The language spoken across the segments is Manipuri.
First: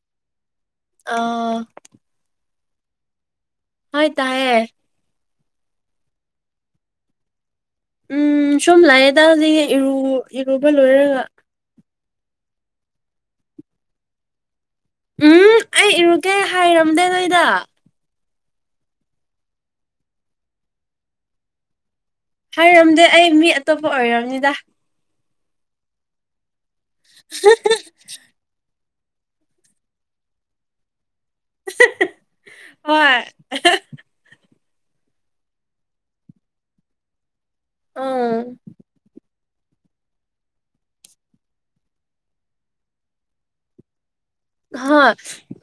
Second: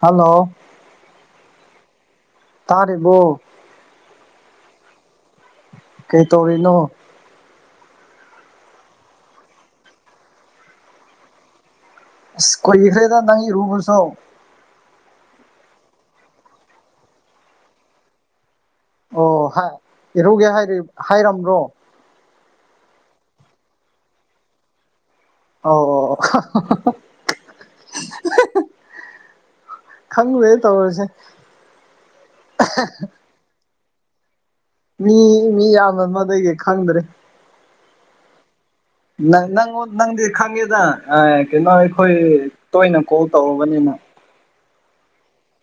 ꯍꯜꯂꯣ꯫ ꯑꯥ꯫ ꯇꯥꯔꯤꯕꯣ꯫ ꯍꯣꯏ ꯇꯥꯏꯌꯦ꯫ ꯀꯩꯇꯧꯔꯤꯅꯣ꯫ ꯎꯝ ꯁꯨꯝ ꯂꯩꯌꯦꯗꯥ ꯏꯔꯨ ꯏꯔꯨꯕ ꯂꯣꯏꯔꯒ꯫ ꯑꯁ ꯀꯨꯏꯈ꯭ꯔꯦꯗ ꯅꯪ ꯏꯔꯨꯕꯁ ꯁ‌ꯣ ꯎꯝ ꯑꯩ ꯏꯔꯨꯀꯦ ꯍꯥꯏꯔꯝꯗꯦ ꯅꯣꯏꯗ ꯑꯣ ꯍꯥꯏ ꯏꯔꯨꯒꯦ ꯍꯥꯏꯔꯤꯕ ꯍꯥꯏꯔꯝꯕ꯭ꯔꯣ ꯍꯥꯏꯔꯝꯗꯦ ꯑꯩ ꯃꯤ ꯑꯇꯣꯞꯄ ꯑꯣꯏꯔꯝꯅꯤꯗ ꯑꯧ ꯑꯧ ꯑ‌ꯣ [unintelligible] ꯈꯪꯗꯦ ꯇꯧꯔꯤꯁꯦ ꯍꯣꯏ ꯃꯤ ꯃꯤ ꯌꯥ ꯃꯟꯕꯗꯒꯤ ꯈꯪꯗ꯭ꯔꯦ ꯑꯥ ꯅꯪ ꯅꯪꯉ‌ꯣꯟ ꯅꯪꯗꯤ ꯈꯪꯉꯤꯗ ꯑꯥ ꯀꯩꯅꯣ ꯑꯩꯈꯣꯏ ꯇꯣꯏꯅ ꯀꯣꯜ ꯇꯧꯔꯕꯅꯤꯅ ꯍꯥ ꯎꯝ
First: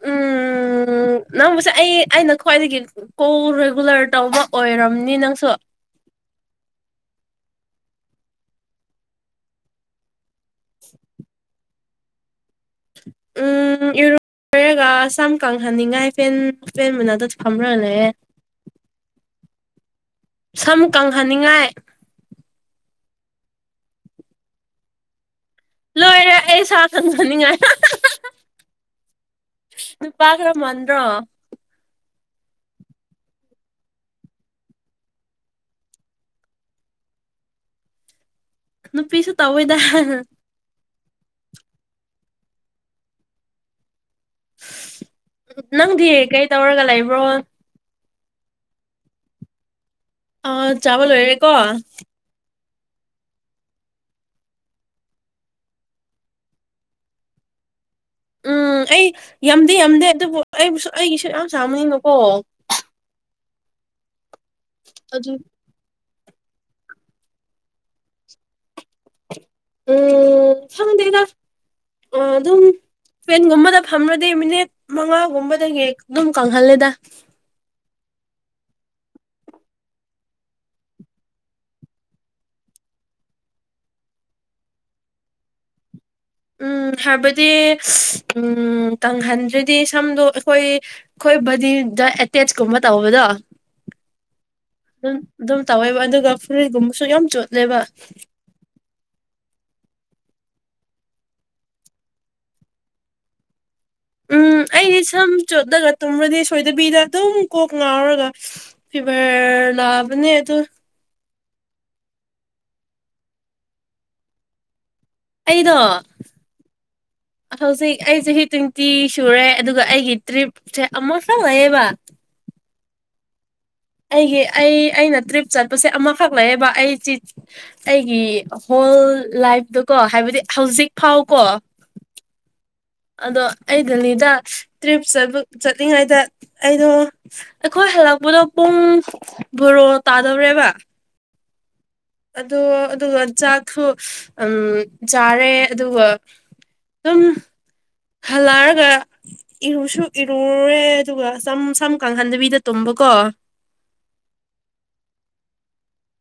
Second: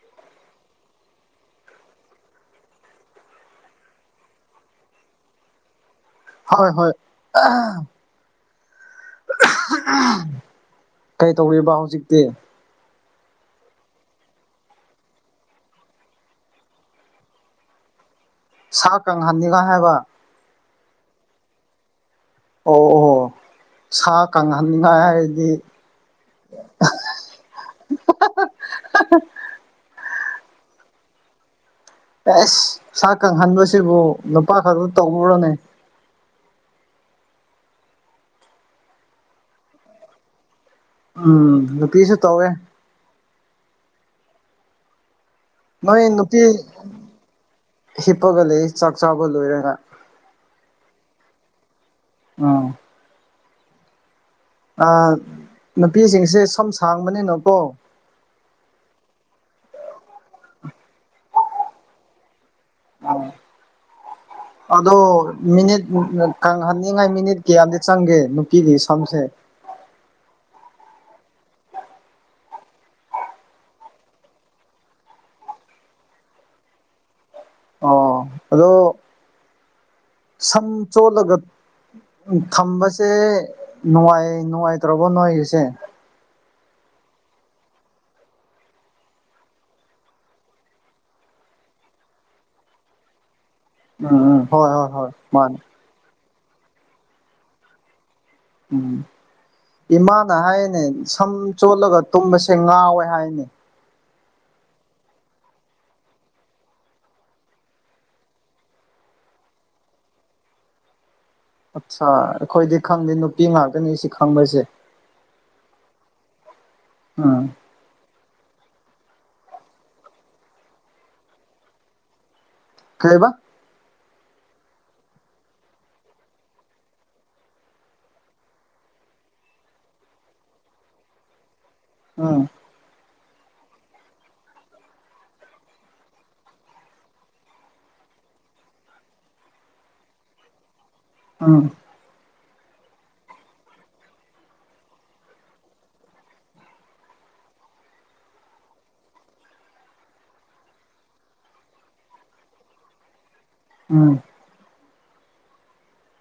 ꯎꯝ ꯅꯪ ꯕꯨꯁꯦ ꯑꯩ ꯑꯩꯅ ꯈ꯭ꯋꯥꯏꯗꯒꯤ ꯀꯣꯜ ꯔꯤꯒꯨꯂꯔ ꯇꯧꯕ ꯑꯣꯏꯔꯝꯅꯤ ꯅꯪꯁꯨ ꯍꯣꯏ ꯍꯣꯏ ꯀꯩ ꯇꯧꯔꯤꯕ ꯍꯧꯖꯤꯛꯇꯤ ꯎꯝ ꯏꯔꯨꯔꯦ ꯔꯒ ꯁꯝ ꯀꯪꯍꯟꯅꯤꯉꯥꯏ ꯐꯦꯟ ꯐꯦꯟ ꯃꯅꯥꯗ ꯐꯝꯔꯥ ꯂꯩꯌ‌ꯦ ꯁꯥ ꯀꯪ ꯍꯟꯅꯤꯒꯥꯏ ꯍꯥꯏꯕ ꯁꯝ ꯀꯪ ꯍꯟ ꯅꯤꯉꯥꯏ ꯑꯣ ꯑꯣ ꯁꯥ ꯀꯪꯍꯟꯅꯤꯉꯥꯏ ꯍꯥꯏꯔꯗꯤ ꯂꯣꯏꯔꯦ ꯑꯩ ꯁꯥ ꯀꯪ ꯐꯅꯤꯡꯉꯥꯏ ꯅꯨꯞꯄꯥ ꯈꯔ ꯃꯟꯗ꯭ꯔꯣ ꯑ‌ꯦ ꯑꯦꯁ ꯁꯥ ꯀꯪꯍꯟꯕꯁꯤꯕꯨ ꯅꯨꯄꯥ ꯈꯛꯇ ꯇꯧꯔꯨꯔꯅꯦ ꯅꯨꯄꯤꯁꯨ ꯇꯧꯋꯤꯗ ꯎꯝ ꯅꯨꯄꯤꯁꯨ ꯇꯧꯋꯦ ꯅꯪꯗꯤ ꯅꯣꯏ ꯅꯨꯄꯤ ꯀꯩ ꯇꯧꯔꯒ ꯂꯩꯕ꯭ꯔꯣ ꯍꯤꯞꯄꯒ ꯂꯩ ꯆꯥꯛ ꯆꯥꯕ ꯂꯣꯏꯔꯒ ꯑꯥ ꯆꯥꯕ ꯂꯣꯏꯔꯦ ꯀꯣ ꯎꯝ ꯑꯥ ꯅꯨꯄꯤ ꯁꯤꯡꯁꯦ ꯁꯝ ꯁꯥꯡꯕꯅꯤꯅ ꯀꯣ ꯎꯝ ꯑꯩ ꯌꯥꯝꯗꯦ ꯌꯥꯝꯗꯦ ꯑꯗꯨꯕꯨ ꯑꯩꯕꯨꯁꯨ ꯑꯩꯒꯤꯁꯨ ꯌꯥꯝ ꯁꯥꯡꯕꯅꯤꯅ ꯀꯣ ꯑꯗꯣ ꯑꯗꯨ ꯃꯤꯅꯤꯠ ꯃꯨꯛ ꯔꯠ ꯀꯪ ꯍꯟꯅꯤꯉꯥꯏ ꯃꯤꯅꯤꯠ ꯀꯌꯥꯗꯤ ꯆꯪꯒꯦ ꯅꯨꯄꯤꯒꯤ ꯁꯝꯁꯦ ꯑ‌ꯦ ꯈꯪꯗꯦꯗ ꯑꯗꯨꯝ ꯐ‌ꯦꯟ ꯒꯨꯝꯕꯗ ꯐꯝꯔꯗꯤ ꯃꯤꯅꯤꯠ ꯃꯉꯥ ꯒꯨꯝꯕꯗꯒꯤ ꯗꯨꯝ ꯀꯪꯍꯜꯂꯦꯗ ꯑꯣ ꯑꯗꯨ ꯁꯝ ꯆꯣꯠꯂꯒꯠ ꯊꯝꯕ ꯁꯦ ꯅꯨꯉꯥꯏ ꯅꯨꯉꯥꯏꯇ꯭ꯔꯕ‌ꯣ ꯅꯣꯏꯒꯤꯁꯦ ꯎꯝ ꯍꯥꯏꯕꯗꯤ ꯎꯝ ꯀꯪ ꯍꯟꯗ꯭ꯔꯗꯤ ꯁꯝꯗꯣ ꯑꯩꯈꯣꯏ ꯈꯣꯏ ꯕꯗꯤꯗ ꯑꯦꯇꯦꯆ ꯀꯨꯝꯕ ꯇꯧꯕꯗꯣ ꯎꯝ ꯎꯝ ꯍꯣꯏ ꯍꯣꯏ ꯍꯣꯏ ꯗꯨꯝ ꯃꯥꯅꯦ ꯑꯗꯨꯝ ꯇꯧꯋꯦꯕ ꯑꯗꯨꯒ ꯐꯨꯔꯤꯠ ꯒꯨꯝꯕꯁꯨ ꯌꯥꯝ ꯆꯣꯠꯂꯦꯕ ꯎꯝ ꯏꯃꯥꯅ ꯍꯥꯏꯅꯦ ꯁꯝ ꯆꯣꯠꯂꯒ ꯇꯨꯝꯕꯁꯦ ꯉꯥꯎꯋꯦ ꯍꯥꯏꯅꯦ ꯎꯝ ꯑꯩꯒꯤ ꯁꯝ ꯆꯣꯠꯂꯒ ꯇꯨꯝꯔꯗꯤ ꯁꯣꯏꯗꯕꯤꯗ ꯑꯗꯨꯝ ꯀꯣꯛ ꯉꯥꯎꯔꯒ ꯐꯤꯚꯔ ꯅꯥꯕꯅꯦ ꯑꯗꯨ ꯑꯠꯁꯥ ꯑꯩꯈꯣꯏꯗꯤ ꯈꯪꯗꯦ ꯅꯨꯄꯤ ꯉꯥꯛꯇꯅꯤ ꯁꯤ ꯈꯪꯕꯖ‌ꯦ ꯑꯩꯗꯣ ꯎꯝ ꯍꯧꯖꯤꯛ ꯑꯩ ꯆꯍꯤ ꯇ꯭ꯋꯦꯟꯇꯤ ꯁꯨꯔꯦ ꯑꯗꯨꯒ ꯑꯩꯒꯤ ꯇ꯭ꯔꯤꯞꯁꯦ ꯑꯃꯈꯥꯛ ꯂꯩꯌꯦꯕ ꯀꯩꯌꯦꯕ ꯑꯩꯒꯤ ꯑꯩ ꯑꯩꯅ ꯇ꯭ꯔꯤꯞ ꯆꯠꯄꯁꯦ ꯑꯃꯈꯛ ꯂꯩꯌꯦꯕ ꯑꯩ ꯆꯤ ꯑꯩꯒꯤ ꯍꯣꯜ ꯂꯥꯏꯐꯇꯀꯣ ꯍꯥꯏꯕꯗꯤ ꯍꯧꯖꯤꯛ ꯐꯥꯎ ꯀꯣ ꯎꯝ ꯑꯗꯣ ꯑꯩ ꯗꯦꯜꯂꯤꯗ ꯇ꯭ꯔꯤꯞ ꯆꯠꯂꯤꯉꯩꯗ ꯑꯩꯩꯗꯣ ꯑꯩꯈꯣꯏ ꯍꯜꯂꯛꯄꯗ ꯄꯨꯡ ꯕꯣꯔꯣ ꯇꯥꯗꯧꯔꯦꯕ ꯎꯝ ꯑꯗꯣ ꯑꯗꯨꯒ ꯆꯥꯛꯁꯨ ꯎꯝ ꯆꯥꯔꯦ ꯑꯗꯨꯒ ꯑꯗꯨꯝ ꯍꯜꯂꯛꯔꯒ ꯏꯔꯨꯁꯨ ꯏꯔꯨꯔꯦ ꯑꯗꯨꯒ ꯁꯝ ꯁꯝ ꯀꯥꯡꯍꯟꯗꯕꯤꯗ ꯇꯨꯝꯕꯀꯣ ꯎꯝ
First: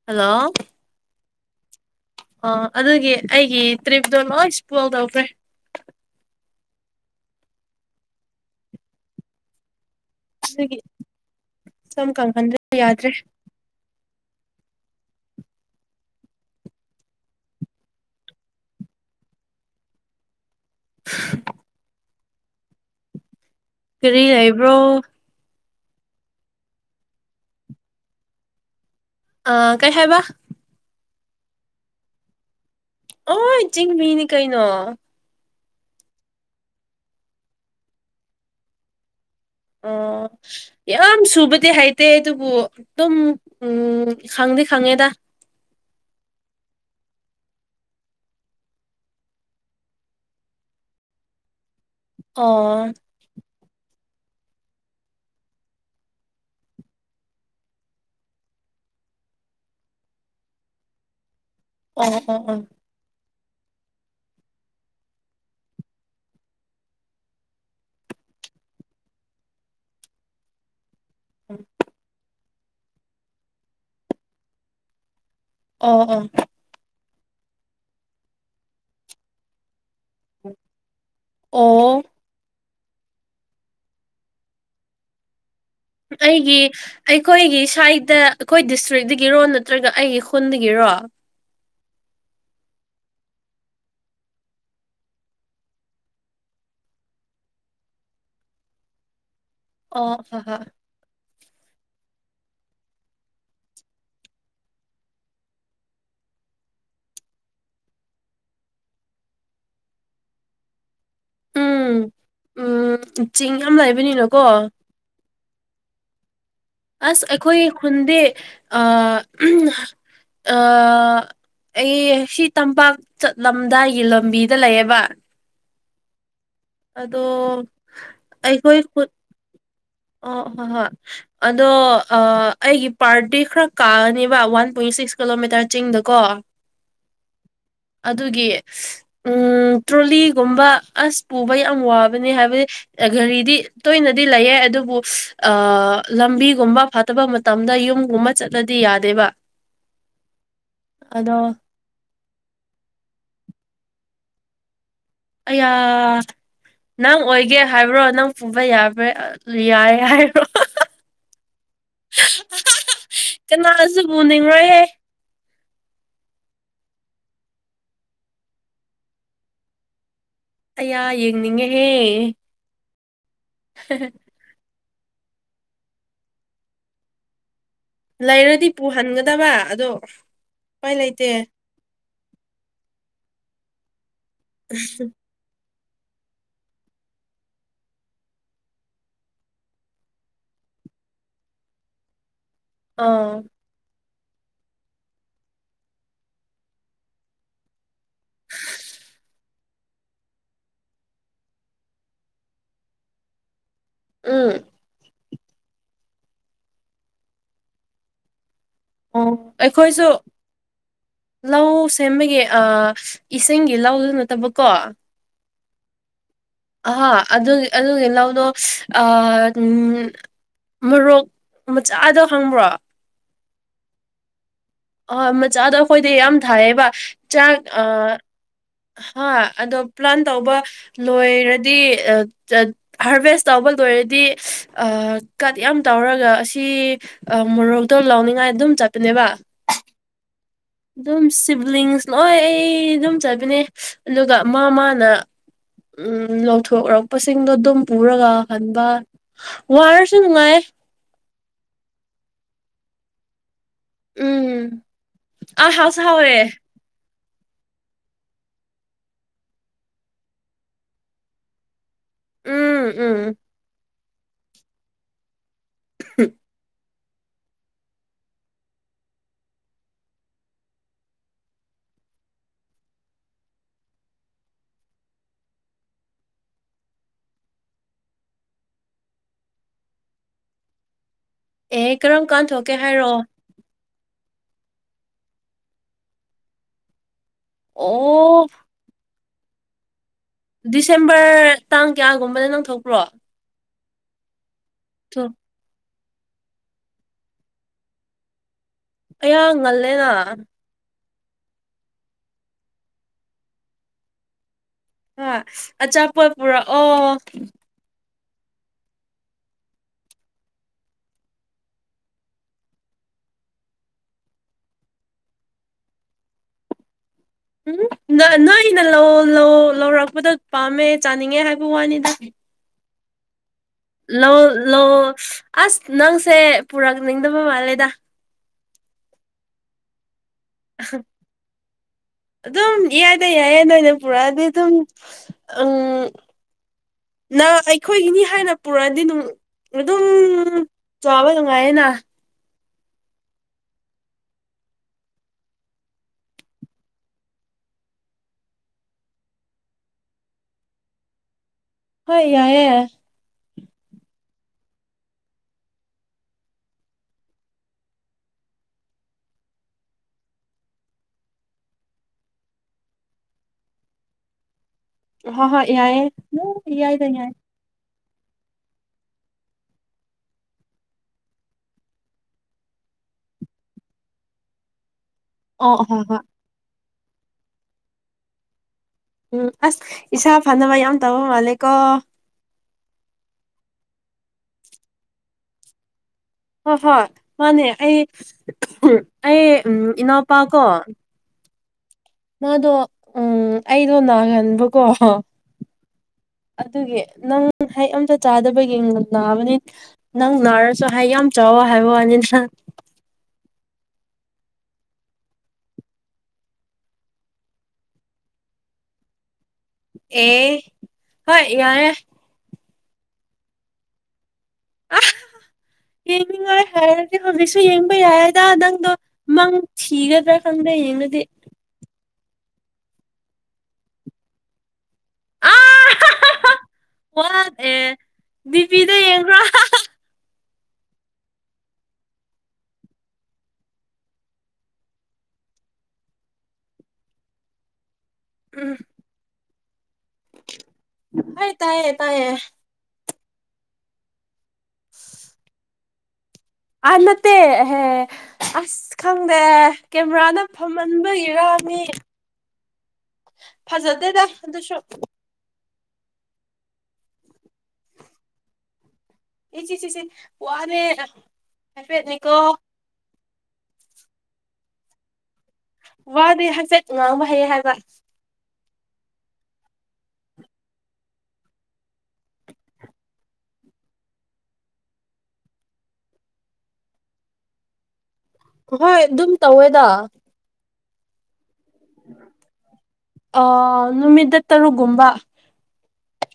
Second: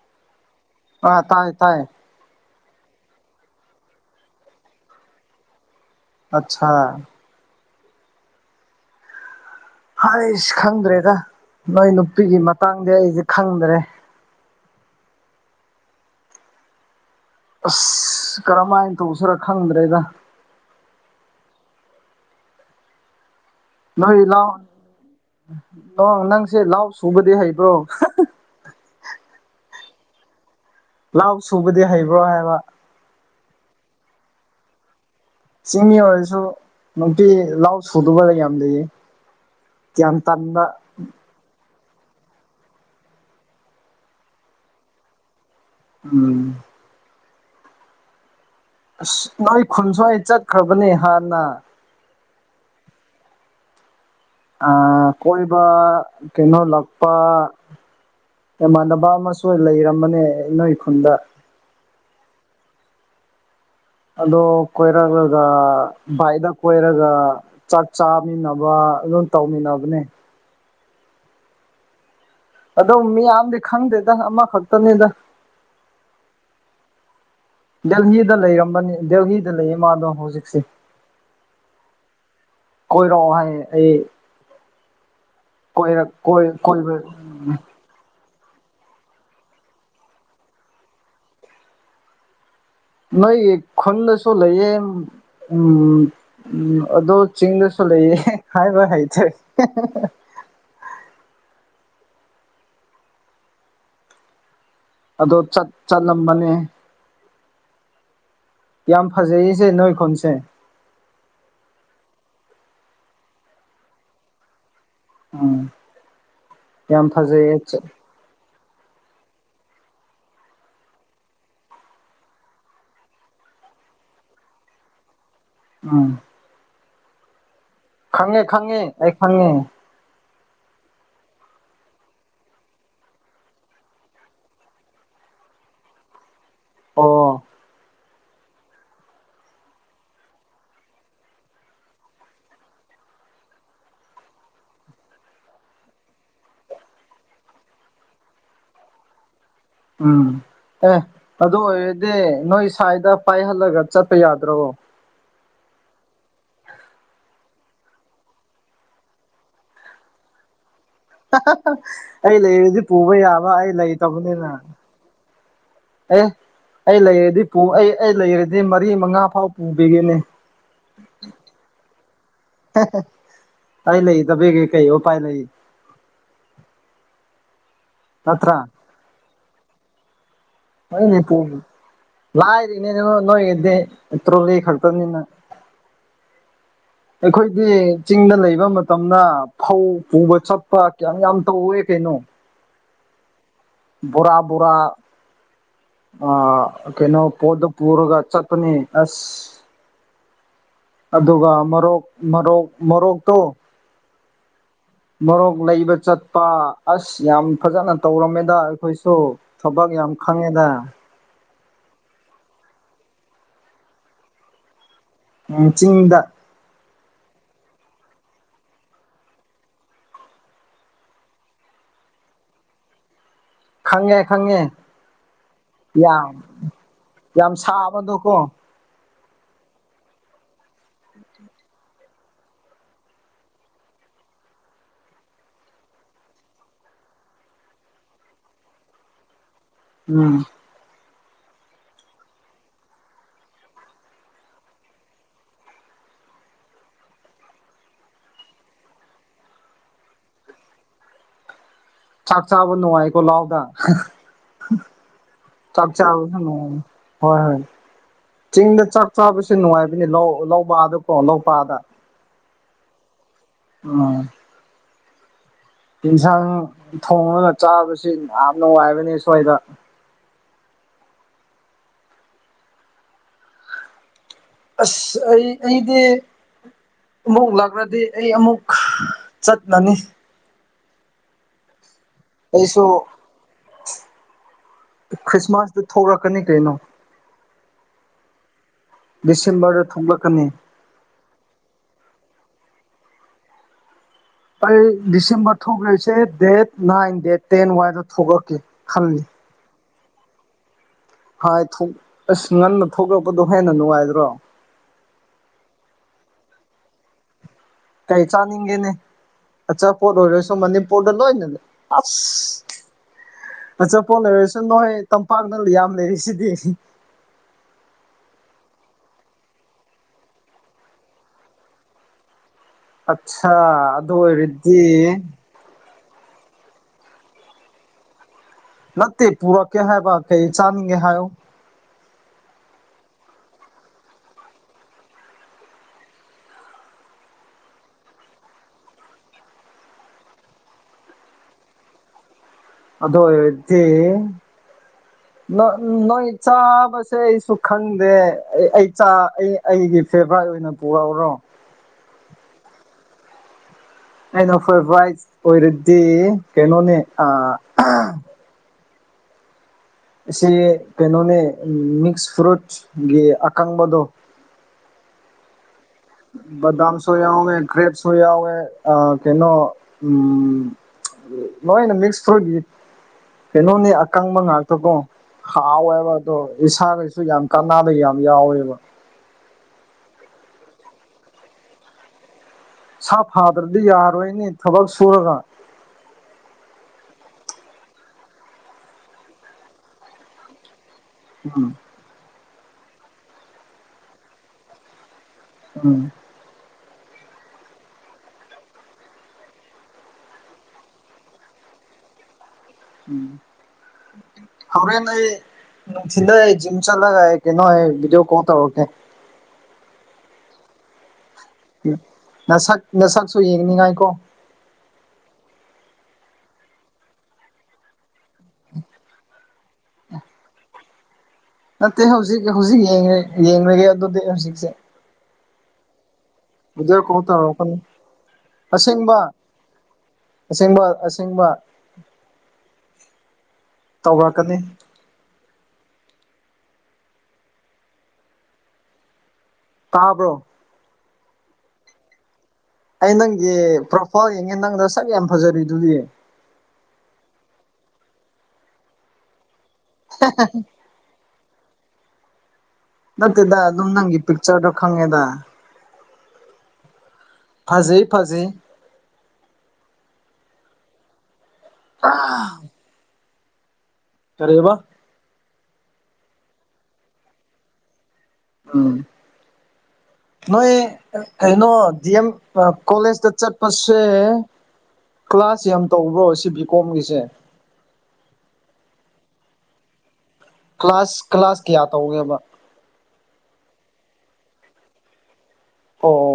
ꯍꯜꯂꯣ ꯑꯥ ꯇꯥꯏ ꯇꯥꯏꯌꯦ ꯑꯣ ꯑꯗꯨꯒꯤ ꯑꯩꯒꯤ ꯇ꯭ꯔꯤꯞꯇꯣ ꯂꯣꯏ [unintelligible] ꯇꯧꯈ꯭ꯔꯦ ꯑꯠꯆꯥꯥ ꯍꯩꯁ ꯑꯗꯨꯒꯤ ꯈꯪꯗ꯭ꯔꯦꯗ ꯅꯣꯏ ꯁꯝ ꯅꯨꯄꯤꯒꯤ ꯀꯪꯍꯟꯗ꯭ꯔꯦ ꯃꯇꯥꯡꯗꯤ ꯌꯥꯗ꯭ꯔꯦ ꯑꯩꯁꯦ ꯈꯪꯗ꯭ꯔꯦ ꯑꯁ ꯀꯔꯝꯍꯥꯏꯅ ꯇꯧꯁꯤꯔꯥ ꯈꯪꯗ꯭ꯔꯦꯗ [inaudible] ꯅꯣꯏ ꯀꯔꯤ ꯂꯩꯕ꯭ꯔꯣ ꯂꯥꯎ ꯅꯪꯁꯦ ꯂꯥꯎ ꯁꯨꯕꯗꯤ ꯍꯩꯕ꯭ꯔꯣ ꯑꯥ ꯀꯩ ꯍꯥꯏꯕ ꯂꯥꯛ ꯁꯨꯕꯗꯤ ꯍꯩꯕ꯭ꯔꯣ ꯍꯥꯏꯕ ꯑꯦ ꯆꯤꯡꯃꯤꯅꯤ ꯀꯩꯅꯣ ꯆꯤꯡꯃꯤ ꯑꯣꯏꯔꯁꯨ ꯅꯨꯄꯤ ꯂꯥꯎ ꯁꯨꯗꯕꯗ ꯌꯥꯝ ꯂꯩꯌꯦ ꯌꯥꯝ ꯑꯣ ꯇꯟꯕ ꯌꯥꯝ ꯁꯨꯕꯗꯤ ꯍꯩꯇꯦ ꯑꯗꯨꯕꯨ ꯑꯗꯨꯝ ꯎꯝ ꯈꯪꯗꯤ ꯈꯪꯉꯦꯗ ꯎꯝ ꯑꯁ ꯅꯣꯏ ꯈꯨꯟꯁꯨ ꯑꯩ ꯆꯠꯈ꯭ꯔꯕꯅꯦ ꯍꯥꯟꯅ ꯑꯣ ꯑ ꯀꯣꯏꯕ ꯀꯩꯅꯣ ꯂꯥꯛꯄ ꯏꯃꯥꯟꯅꯕ ꯑꯃꯁꯨ ꯂꯩꯔꯝꯕꯅꯦ ꯅꯣꯏ ꯈꯨꯟꯗ ꯑꯣ ꯑꯣ ꯑꯣ ꯑꯗꯣ ꯀꯣꯏꯔꯛꯑꯒ ꯕꯥꯢꯗ ꯀꯣꯢꯔꯒ ꯆꯥꯛ ꯆꯥꯃꯤꯟꯅꯕ ꯑꯗꯨꯝ ꯇꯧꯃꯤꯟꯅꯕꯅꯦ ꯎꯝ ꯑꯗꯣ ꯃꯤꯌꯥꯝꯗꯤ ꯈꯪꯗꯦꯗ ꯑꯃꯈꯛꯇꯅꯤꯗ ꯑꯣ ꯑꯣ ꯗꯦꯜꯍꯤꯗ ꯂꯩꯔꯝꯕꯅꯤ ꯗꯦꯜꯍꯤꯗ ꯂꯩꯌꯦ ꯃꯥꯗꯣ ꯍꯧ ꯍꯧꯖꯤꯛꯁꯤ ꯑꯣ ꯀꯣꯏꯔꯛꯑꯣ ꯍꯥꯏꯌꯦ ꯑꯩ ꯀꯣꯏꯔꯛ ꯀꯣꯏ ꯑꯩꯒꯤ ꯀꯣꯏꯕ ꯑꯩꯈꯣꯏꯒꯤ ꯁꯨꯋꯥꯢꯗ ꯑꯩꯈꯣꯏ ꯗꯤꯁꯇ꯭ꯔꯤꯛꯇꯒꯤꯔꯣ ꯅꯠꯇ꯭ꯔꯒ ꯑꯩꯒꯤ ꯈꯨꯟꯗꯒꯤꯔꯣ ꯅꯣꯏꯒꯤ ꯈꯨꯟꯗꯁꯨ ꯂꯩꯌꯦ ꯎꯝ ꯎꯝ ꯑꯗꯣ ꯆꯤꯡꯗꯁꯨ ꯂꯩꯌꯦ ꯍꯥꯏꯕ ꯍꯩꯇꯦ ꯑꯣ ꯍꯣ ꯍꯣꯢ ꯑꯗꯣ ꯆꯠ ꯆꯠꯂꯝꯕꯅꯦ ꯌꯥꯝ ꯐꯖꯩꯁꯦ ꯅꯣꯏ ꯈꯨꯟꯁꯦ ꯎꯝ ꯎꯝ ꯆꯤꯡ ꯌꯥꯝ ꯂꯩꯕꯅꯤꯅꯀꯣ ꯎꯝ ꯌꯥꯝ ꯑꯁ ꯑꯩꯈꯣꯏꯒꯤ ꯐꯖꯩꯌꯦ ꯈꯨꯟꯗꯤ ꯑ [unintelligible] ꯑ ꯑꯩ ꯁꯤ ꯇꯝꯄꯥꯛ ꯆꯠꯂꯝꯗꯥꯏꯒꯤ ꯂꯝꯕꯤꯗ ꯂꯩꯌꯦꯕ ꯎꯝ ꯑꯗꯣ ꯈꯪꯉꯦ ꯑꯩꯈꯣꯏ ꯈꯪꯉꯦ ꯈꯨꯠ ꯑꯩ ꯈꯪꯉꯦ ꯑꯣ ꯍꯣꯏ ꯍꯣꯏ ꯑꯗꯣ ꯑ ꯑꯩꯒꯤ ꯄꯥꯔ ꯗꯦ ꯈꯔ ꯀꯥꯒꯅꯦꯕ ꯋꯥꯟ ꯄꯣꯏꯟ ꯁꯤꯛꯁ ꯀꯤꯂꯣꯃꯤꯇꯔ ꯆꯤꯡꯗꯀꯣ ꯑꯣ ꯑꯗꯨꯒꯤ ꯎꯝ ꯇ꯭ꯔꯣꯂꯤꯒꯨꯝꯕ ꯑꯁ ꯄꯨꯕ ꯌꯥꯝ ꯋꯥꯕꯅꯦ ꯍꯥꯏꯕꯗꯤ ꯒꯥꯔꯤꯗꯤ ꯇꯣꯏꯅꯗꯤ ꯂꯩꯌꯦ ꯑꯗꯨꯕꯨ ꯑ ꯂꯝꯕꯤꯒꯨꯝꯕ ꯐꯠ ꯇꯕ ꯃꯇꯝꯗ ꯌꯨꯝꯒꯨꯝꯕ ꯆꯠꯂꯗꯤ ꯌꯥꯗꯦꯕ ꯎꯝ ꯑꯦ ꯑꯗꯣ ꯑꯗꯨ ꯑꯣꯏꯔꯗꯤ ꯅꯣꯏ ꯁꯥꯏꯗ ꯄꯥꯏꯍꯜꯂꯒ ꯆꯠꯄ ꯌꯥꯗ꯭ꯔꫭ ꯑꯌꯥ ꯅꯪ ꯑꯣꯏꯒꯦ ꯍꯥꯏꯕ꯭ꯔꯣ ꯅꯪ ꯄꯨꯕ ꯌꯥꯕ꯭ꯔ ꯌꯥꯏ ꯍꯥꯏꯕ꯭ꯔꯣ [unintelligible] ꯑꯩ ꯂꯩꯔꯗꯤ ꯄꯨꯕ ꯌꯥꯕ ꯑꯩ ꯀꯅꯥꯁꯨ ꯂꯩꯇꯕꯅꯤꯅ ꯄꯨꯅꯤꯡꯔꯣꯏꯍꯦ ꯑꯦ ꯑꯩ ꯂꯩꯔꯗꯤ ꯄꯨ ꯑꯩ ꯑꯩ ꯂꯩꯔꯗꯤ ꯃꯔꯤ ꯃꯉꯥ ꯐꯥꯎ ꯄꯨꯕꯤꯒꯦꯅꯦ ꯑꯌꯥ ꯌꯦꯡꯅꯤꯡꯉꯦꯍꯦ [unintelligible] ꯑꯩ ꯂꯩꯇꯕꯒꯤ ꯀꯩ ꯎꯄꯥꯏ ꯂꯩ ꯅꯠꯇ꯭ꯔꯥ ꯂꯩꯔꯗꯤ ꯄꯨꯍꯟꯒꯗꯕ ꯑꯗꯣ ꯎꯄꯥꯏ ꯂꯩꯇꯦ [unintelligible] ꯂꯥꯏꯔꯤꯅꯦꯉꯣ ꯅꯣꯏꯒꯤꯗꯤ ꯇ꯭ꯔꯣꯂꯤ ꯈꯛꯇꯪꯅꯤꯅ ꯑꯩꯈꯣꯏꯗꯤ ꯆꯤꯡꯗ ꯂꯩꯕ ꯃꯇꯝꯅ ꯐꯧ ꯄꯨꯕ ꯆꯠꯄ ꯀꯌꯥꯝ ꯌꯥꯝ ꯇꯧꯋꯦ ꯀꯩꯅꯣ ꯑ ꯕꯣꯔꯥ ꯕꯨꯔꯥ ꯑ ꯀꯩꯅꯣ ꯄꯣꯠꯇꯣ ꯄꯨꯔꯒ ꯆꯠꯄꯅꯤ ꯑꯁ ꯑꯗꯨꯒ ꯃꯔꯣꯛ ꯃꯔꯣꯛ ꯃꯣꯔꯣꯛꯇꯣ ꯎꯝ ꯃꯣꯔꯣꯛ ꯂꯩꯕ ꯆꯠꯄ ꯑꯁ ꯌꯥꯝ ꯐꯖꯅ ꯇꯧꯔꯝꯃꯦꯗ ꯑꯩꯈꯣꯏ ꯑꯣ ꯗꫭ ꯊꯕꯛ ꯑꯩꯈꯣꯏꯁꯨ ꯌꯥꯝ ꯈꯪꯉꯤꯗ ꯂꯧ ꯁꯦꯝꯕꯒꯤ ꯑ ꯏꯁꯤꯡꯒꯤ ꯂꯧꯗꯨ ꯅꯠꯇꯕꯀꯣ ꯎꯝ ꯆꯤꯡꯗ ꯑꯍꯥ ꯑꯗꯨ ꯑꯗꯨꯒꯤ ꯂꯧꯗꫭ ꯑ ꯎꯝ ꯃꯣꯔꯣꯛ ꯃꯆꯥꯗꯣ ꯈꯪꯕ꯭ꯔꯣ ꯈꯪꯉꯦ ꯈꯪꯉꯦ ꯍꫭꯏ ꯃꯆꯥꯗꯣ ꯑꯈꯣꯏꯗꯤ ꯌꯥꯝ ꯊꯥꯏꯌꯦꯕ ꯌꯥꯝ ꯆꯥꯛ ꯑ ꯁꯥꯕꯗꯣꯀꯣ ꯍꯥ ꯑꯗꯣ ꯄ꯭ꯂꯥꯟ ꯇꯧꯕ ꯂꯣꯏꯔꯗꯤ [unintelligible] ꯍꯥꯔꯚꯦꯁ ꯇꯧꯕ ꯂꯣꯏꯔꯗꯤ ꯑ ꯀꯠ ꯌꯥꯝ ꯇꯧꯔꯒ ꯑꯁꯤ ꯑ ꯃꯣꯔꯣꯛꯇꫭ ꯂꯧꯅꯤꯡꯉꯥꯏ ꯑꯗꯨꯝ ꯆꯠꯄꯅꯦꯕ ꯎꯝ ꯑꯗꯨꯝ ꯁꯤꯕ꯭ꯂꯤꯡꯁ ꯂꯣꯏ ꯑꯗꯨꯝ ꯆꯠꯄꯅꯦ ꯑꯗꯨꯒ ꯃꯥ ꯃꯥꯅ ꯎꯝ ꯂꫭꯡꯊꯣꯛꯔꯛꯄꯁꯤꯡꯗꯣ ꯑꯗꯨꯝ ꯄꯨꯔꯒ ꯍꯟꯕ ꯋꯥꯔꯁꯨ ꯅꯨꯡꯉꯥꯏ ꯆꯥꯛ ꯆꯥꯕ ꯅꯨꯡꯉꯥꯏꯀꯣ ꯂꯥꯎꯗ ꯎꯝ ꯆꯥꯛ ꯆꯥꯕꯁꯨ ꯅꯨꯡꯉꯥꯏ ꯍꯣꯏ ꯍꯣꯏ ꯆꯤꯡꯗ ꯆꯥꯛ ꯆꯥꯕꯁꯦ ꯅꯨꯡꯉꯥꯏꯕꯅꯤ ꯂꯧꯄꯗꯀꯣ ꯂꯧꯄꯗ ꯎꯝ ꯎꯝ ꯎꯝ ꯑꯦꯟꯁꯥꯡ ꯊꯣꯡꯉꯒ ꯆꯥꯕꯁꯤ ꯌꯥꯝ ꯅꯨꯡꯉꯤꯢꯕꯅꯤ ꯁꯨꯋꯥꯏꯗ ꯑꯁ ꯑꯩ ꯑꯩꯗꯤ ꯑꯃꯨꯛ ꯂꯥꯛꯂꯗꯤ ꯑꯩ ꯑꯃꯨꯛ ꯆꯠꯂꯅꯤ ꯑꯦ ꯀꯔꯝ ꯀꯥꯟ ꯊꯣꯛꯀꯦ ꯑꯩꯁꯨ ꯍꯥꯏꯔꯣ ꯈ꯭ꯔꯤꯁꯃꯥꯁꯇ ꯊꯣꯛꯂꯛꯀꯅꯤ ꯀꯩꯅꯣ ꯑꯣ ꯗꯤꯁꯦꯝꯕꯔꯗ ꯊꯣꯡꯂꯛꯀꯅꯤ ꯗꯤꯁꯦꯝꯕꯔ ꯇꯥꯡ ꯀꯌꯥꯒꯨꯝꯕꯗ ꯅꯪꯊꯣꯛꯄ꯭ꯔꯣ ꯑꯩ ꯗꯤꯁꯦꯝꯕꯔ ꯊꯣꯛꯈ꯭ꯔꯤꯁꯦ ꯗꯦꯠ ꯅꯥꯏꯟ ꯗꯦꯠ ꯇꯦꯟ ꯋꯥꯏꯗ ꯊꯣꯛꯂꯛꯀꯦ ꯈꯜꯂꯤ ꯑꯩꯌꯥ ꯉꯜꯂꯦꯅ ꯍꯥꯏ ꯑꯁ ꯉꯟꯅ ꯊꯣꯛꯂꯛꯄꯗꯣ ꯍꯦꯟꯅ ꯅꯨꯡꯉꯥꯏꯗ꯭ꯔꯣ ꯍꯣꯢ ꯑꯆꯥꯄꯣꯠ ꯄꯨꯔꯛꯑꯣ ꯀꯩ ꯆꯥꯅꯤꯡꯒꯦꯅꯦ ꯑꯆꯥꯄꯣꯠ ꯑꯣꯏꯔꯁꯨ ꯃꯅꯤꯄꯨꯔꯗ ꯂꯣꯏꯅ ꯑꯁ ꯑꯆꯥꯄꯣꯠ ꯂꯩꯔꯁꯨ ꯅꯣꯏ ꯇꯝꯄꯥꯛꯗ ꯌꯥꯝ ꯂꯩꯔꯤꯁꯤꯗꯤ ꯎꯝ ꯅꯣꯏ ꯅꯣꯢꯅ ꯂꯧ ꯂꯧꯔꯛꯄꯗꯣ ꯄꯥꯝꯃꯦ ꯆꯥꯅꯤꯡꯉꯦ ꯍꯥꯏꯕ ꯋꯥꯅꯤꯗ ꯑꯆꯥ ꯂꯧ ꯂꯧ ꯂꯧ ꯑꯁ ꯅꯪꯁꯦ ꯄꯨꯔꯛꯅꯤꯡꯗꯕ ꯃꯥꯜꯂꯦꯗ ꯅꯠꯇꯦ ꯄꯨꯔꯛꯀꯦ ꯍꯥꯏꯕ ꯀꯩ ꯆꯥꯅꯤꯡꯒꯦ ꯍꯥꯏꯌꯣ ꯑꯗꯨꯝ ꯏꯌꯥꯗ ꯌꯥꯏꯌꯦ ꯅꯣꯏꯅ ꯄꯨꯔꯛꯑꯗꯤ ꯑꯗꯨꯝ ꯎꯝ ꯅꯪ ꯑꯩꯈꯣꯏꯒꯤꯅꯤ ꯍꯥꯏꯅ ꯄꯨꯔꯛꯑꯗꯤ ꯑꯗꯨꯝ ꯑꯗꯨꯝ ꯆꯥꯕ ꯅꯨꯡꯉꯥꯏꯌꯦꯅ ꯑꯗꯨ ꯑꯣꯢꯔꯗꯤ [inaudible] ꯅꯣꯢ ꯅꯣꯏ ꯆꯥꯕꯁꯦ ꯑꯩꯁꯨ ꯈꯪꯗꯦ ꯑꯩ ꯑꯩ ꯆꯥ ꯑꯩꯒꯤ ꯐꯦꯚꯔꯥꯏꯠ ꯑꯣꯏꯅ ꯄꯨꯔꯛꯎꯔꯣ ꯍꯣꯏ ꯌꯥꯏꯑꯦ ꯑꯩꯅ ꯁꯔꯚ꯭ꯔꯥꯏꯁ ꯑꯣꯏꯔꯗꯤ ꯀꯩꯅꯣꯅꯦ ꯑꯥ ꯁꯤ ꯀꯩꯅꯣꯅꯦ ꯃꯤꯛꯁ ꯐ꯭ꯔꯨꯠ ꯒꯤ ꯑꯀꯪꯕꯗꯣ ꯍꯣꯢ ꯍꯣꯢ ꯌꯥꯢꯌꯦ ꯕꯗꯥꯝꯁꯨ ꯌꯥꯎꯋꯦ ꯀ꯭ꯔꯦꯞ ꯁꯨ ꯌꯥꯎꯌꯦ ꯑꯥ ꯀꯩꯅꯣ ꯎꯝ ꯂꯣꯏꯅ ꯃꯤꯛꯁ ꯐ꯭ꯔꯨꯠꯒꯤ ꯀꯩꯅꯣꯅꯤ ꯑꯀꯪꯕ ꯉꯥꯛꯇꯀꯣ ꯑꯣ ꯍꯣꯏ ꯍꯥꯎꯋꯦꯕ ꯍꯣꯏ ꯑꯗꯣ ꯏꯁꯥꯗꯁꯨ ꯌꯥꯝ ꯀꯅꯥꯗ ꯌꯥꯝ ꯌꯥꯎꯋꯦꯕ ꯎꯝ ꯑꯁ ꯏꯁꯥ ꯐꯅꯕ ꯌꯥꯝ ꯇꯧꯕ ꯃꯥꯜꯂꯤꯒꯣ ꯁꯥ ꯐꯥꯗ꯭ꯔꯗꯤ ꯌꯥꯔꯣꯏꯅꯦ ꯊꯕꯛ ꯁꯨꯔꯒ ꯍꯣꯏ ꯍꯣꯏ ꯃꯥꯅꯦ ꯑꯩ ꯑꯩ ꯎꯝ ꯏꯅꯥꯎꯄꯥ ꯀꯣ ꯎꯝ ꯃꯥꯗꯣ ꯎꯝ ꯑꯩꯗꯣ ꯅꯥꯍꯟꯕꯀꯣ ꯎꯝ ꯑꯗꯨꯒꯤ ꯅꯪ ꯍꯩ ꯑꯝꯇ ꯆꯥꯗꯕꯒꯤ ꯅꯥꯕꯅꯤ ꯅꯪ ꯅꯥꯔꯁꯨ ꯍꯩ ꯌꯥꯝ ꯆꯥꯎꯋꯣ ꯍꯥꯏꯕ ꯋꯥꯅꯤꯗ [unintelligible] ꯍꯧꯔꯦꯟ ꯑꯩ ꯅꯨꯡꯊꯤꯟꯗ ꯖꯤꯝ ꯆꯠꯂꯒ ꯑꯩ ꯀꯩꯅꯣ ꯚꯤꯗꯤꯑꯣ ꯀꯣꯜ ꯇꯧꯔꯛꯀꯦ ꯑꯦ ꯍꯣꯏ ꯌꯥꯏꯌꯦ ꯅꯁꯛ ꯅꯁꯛꯁꯨ ꯌꯦꯡꯅꯤꯉꯥꯏꯀꯣ [unintelligible] ꯌꯦꯡꯅꯤꯡꯉꯥꯏ ꯍꯥꯏꯔꯗꯤ ꯍꯧꯖꯤꯛꯁꯨ ꯌꯦꯡꯕ ꯌꯥꯏꯗ ꯅꯪꯗꯣ ꯃꯪ ꯊꯤꯔꯗ꯭ꯔ ꯈꯪꯗꯦ ꯌꯦꯡꯔꯗꯤ ꯅꯠꯇꯦ ꯍꯧꯖꯤꯛ ꯍꯧꯖꯤꯛ ꯌꯦꯡ ꯌꯦꯡꯔꯒꯦ ꯑꯗꯨꯗꯤ ꯍꯧꯖꯤꯛꯁꯦ ꯚꯤꯗꯤꯑꯣ ꯀꯣꯜ ꯇꯧꯔꯛꯀꯅꯤ [unintelligible] ꯗꯤ ꯄꯤ ꯗ ꯑꯁꯦꯡꯕ ꯌꯦꯡꯕ꯭ꯔ [unintelligible] ꯑꯁꯦꯡꯕ ꯑꯁꯦꯡꯕ ꯇꯧꯔꯛꯀꯅꯤ [unintelligible] ꯇꯥꯕ꯭ꯔꯣ ꯍꯥꯏ ꯇꯥꯏꯌꯦ ꯇꯥꯏꯌꯦ ꯑꯩ ꯅꯪꯒꯤ ꯄ꯭ꯔꯣꯐꯥꯏꯜ ꯌꯦꯡꯉꯦ ꯅꯪ ꯅꯁꯛ ꯌꯥꯝ ꯐꯖꯔꯤꯗꯨꯗꯤ ꯑꯥ ꯅꯠꯇꯦ ꯑꯦꯍꯦ ꯑꯁ ꯈꯪꯗꯦ ꯀꯦꯝꯔꯥꯅ ꯐꯝꯃ [unintelligible] ꯃꯤ ꯅꯠꯇꯦꯗ ꯑꯗꯨꯝ ꯅꯪꯒꯤ ꯐꯖꯗꯦꯗ ꯄꯤꯛꯆꯔꯗꯣ ꯑꯗꯨꯁꯨ ꯈꯪꯉꯦꯗ ꯐꯖꯩ ꯐꯖꯩ [unintelligible] ꯋꯥꯔꯦ ꯍꯥꯏꯐꯦꯠꯅꯤꯀꯣ ꯀꯔꯤꯕ ꯋꯥꯗꯤ ꯍꯥꯏꯐꯦꯠ ꯉꯥꯡꯕ ꯍꯩ ꯍꯥꯏꯕ ꯎꯝ ꯅꯣꯏ ꯀꯩꯅꯣ ꯗꯤ ꯑꯦꯝ ꯀꯣꯂꯦꯖꯇ ꯆꯠꯄꯁꯦ ꯀ꯭ꯂꯥꯁ ꯌꯥꯝ ꯇꯧꯕ꯭ꯔꯣ ꯁꯤ ꯕꯤꯀꯣꯝꯒꯤꯁꯦ ꯍꯣꯏ ꯑꯗꯨꯝ ꯇꯧꯋꯤꯗ ꯀ꯭ꯂꯥꯁ ꯀ꯭ꯂꯥꯁ ꯀꯌꯥ ꯇꯧꯒꯦꯕ ꯑꯥ ꯅꯨꯃꯤꯠꯇ ꯇꯔꯨꯛꯀꯨꯝꯕ ꯑꯣ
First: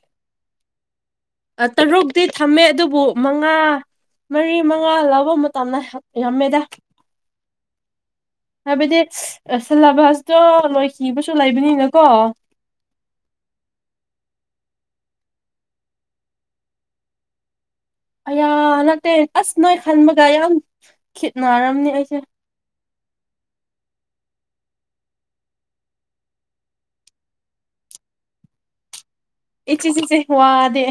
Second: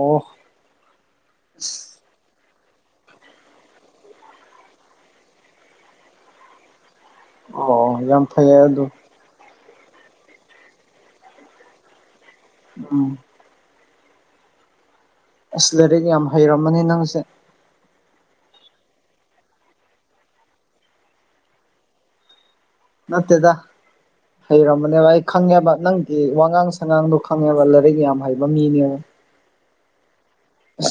ꯇꯔꯨꯛꯇꯤ ꯊꯝꯃꯦ ꯑꯗꯨꯕꯨ ꯃꯉꯥ ꯃꯔꯤ ꯃꯉꯥ ꯂꯧꯕ ꯃꯇꯝꯗ ꯌꯥꯝꯃꯦꯗ ꯑꯣ ꯌꯥꯝ ꯐꯩꯌꯦ ꯑꯗꯨ ꯍꯥꯏꯕꯗꯤ ꯁꯤꯂꯦꯕꯁꯇꯣ ꯂꫭꯏꯈꯤꯕꯁꯨ ꯂꯩꯕꯅꯤꯅꯀꯣ ꯎꯝ ꯑꯁ ꯂꯥꯏꯔꯤꯛ ꯌꯥꯝ ꯍꯩꯔꯝꯃꯅꯤ ꯅꯪꯁꯦ ꯑꯌꯥ ꯅꯠꯇꯦ ꯑꯁ ꯅꯣꯏ ꯈꯟꯕꯒ ꯌꯥꯝ ꯈꯦꯠꯅꯔꯝꯅꯤ ꯑꯩꯁꯦ ꯅꯠꯇꯦꯗ ꯍꯩꯔꯝꯕꯅꯦꯕ ꯑꯩ ꯈꯪꯉꯦꯕ ꯅꯪꯒꯤ ꯋꯉꯥꯡ ꯁꯉꯥꯡꯗꯣ ꯈꯪꯉꯦꯕ ꯂꯥꯏꯔꯤꯛ ꯌꯥꯝ ꯍꯩꯕ ꯃꯤꯅꯦꯕ [unintelligible] ꯋꯥꯗꯤ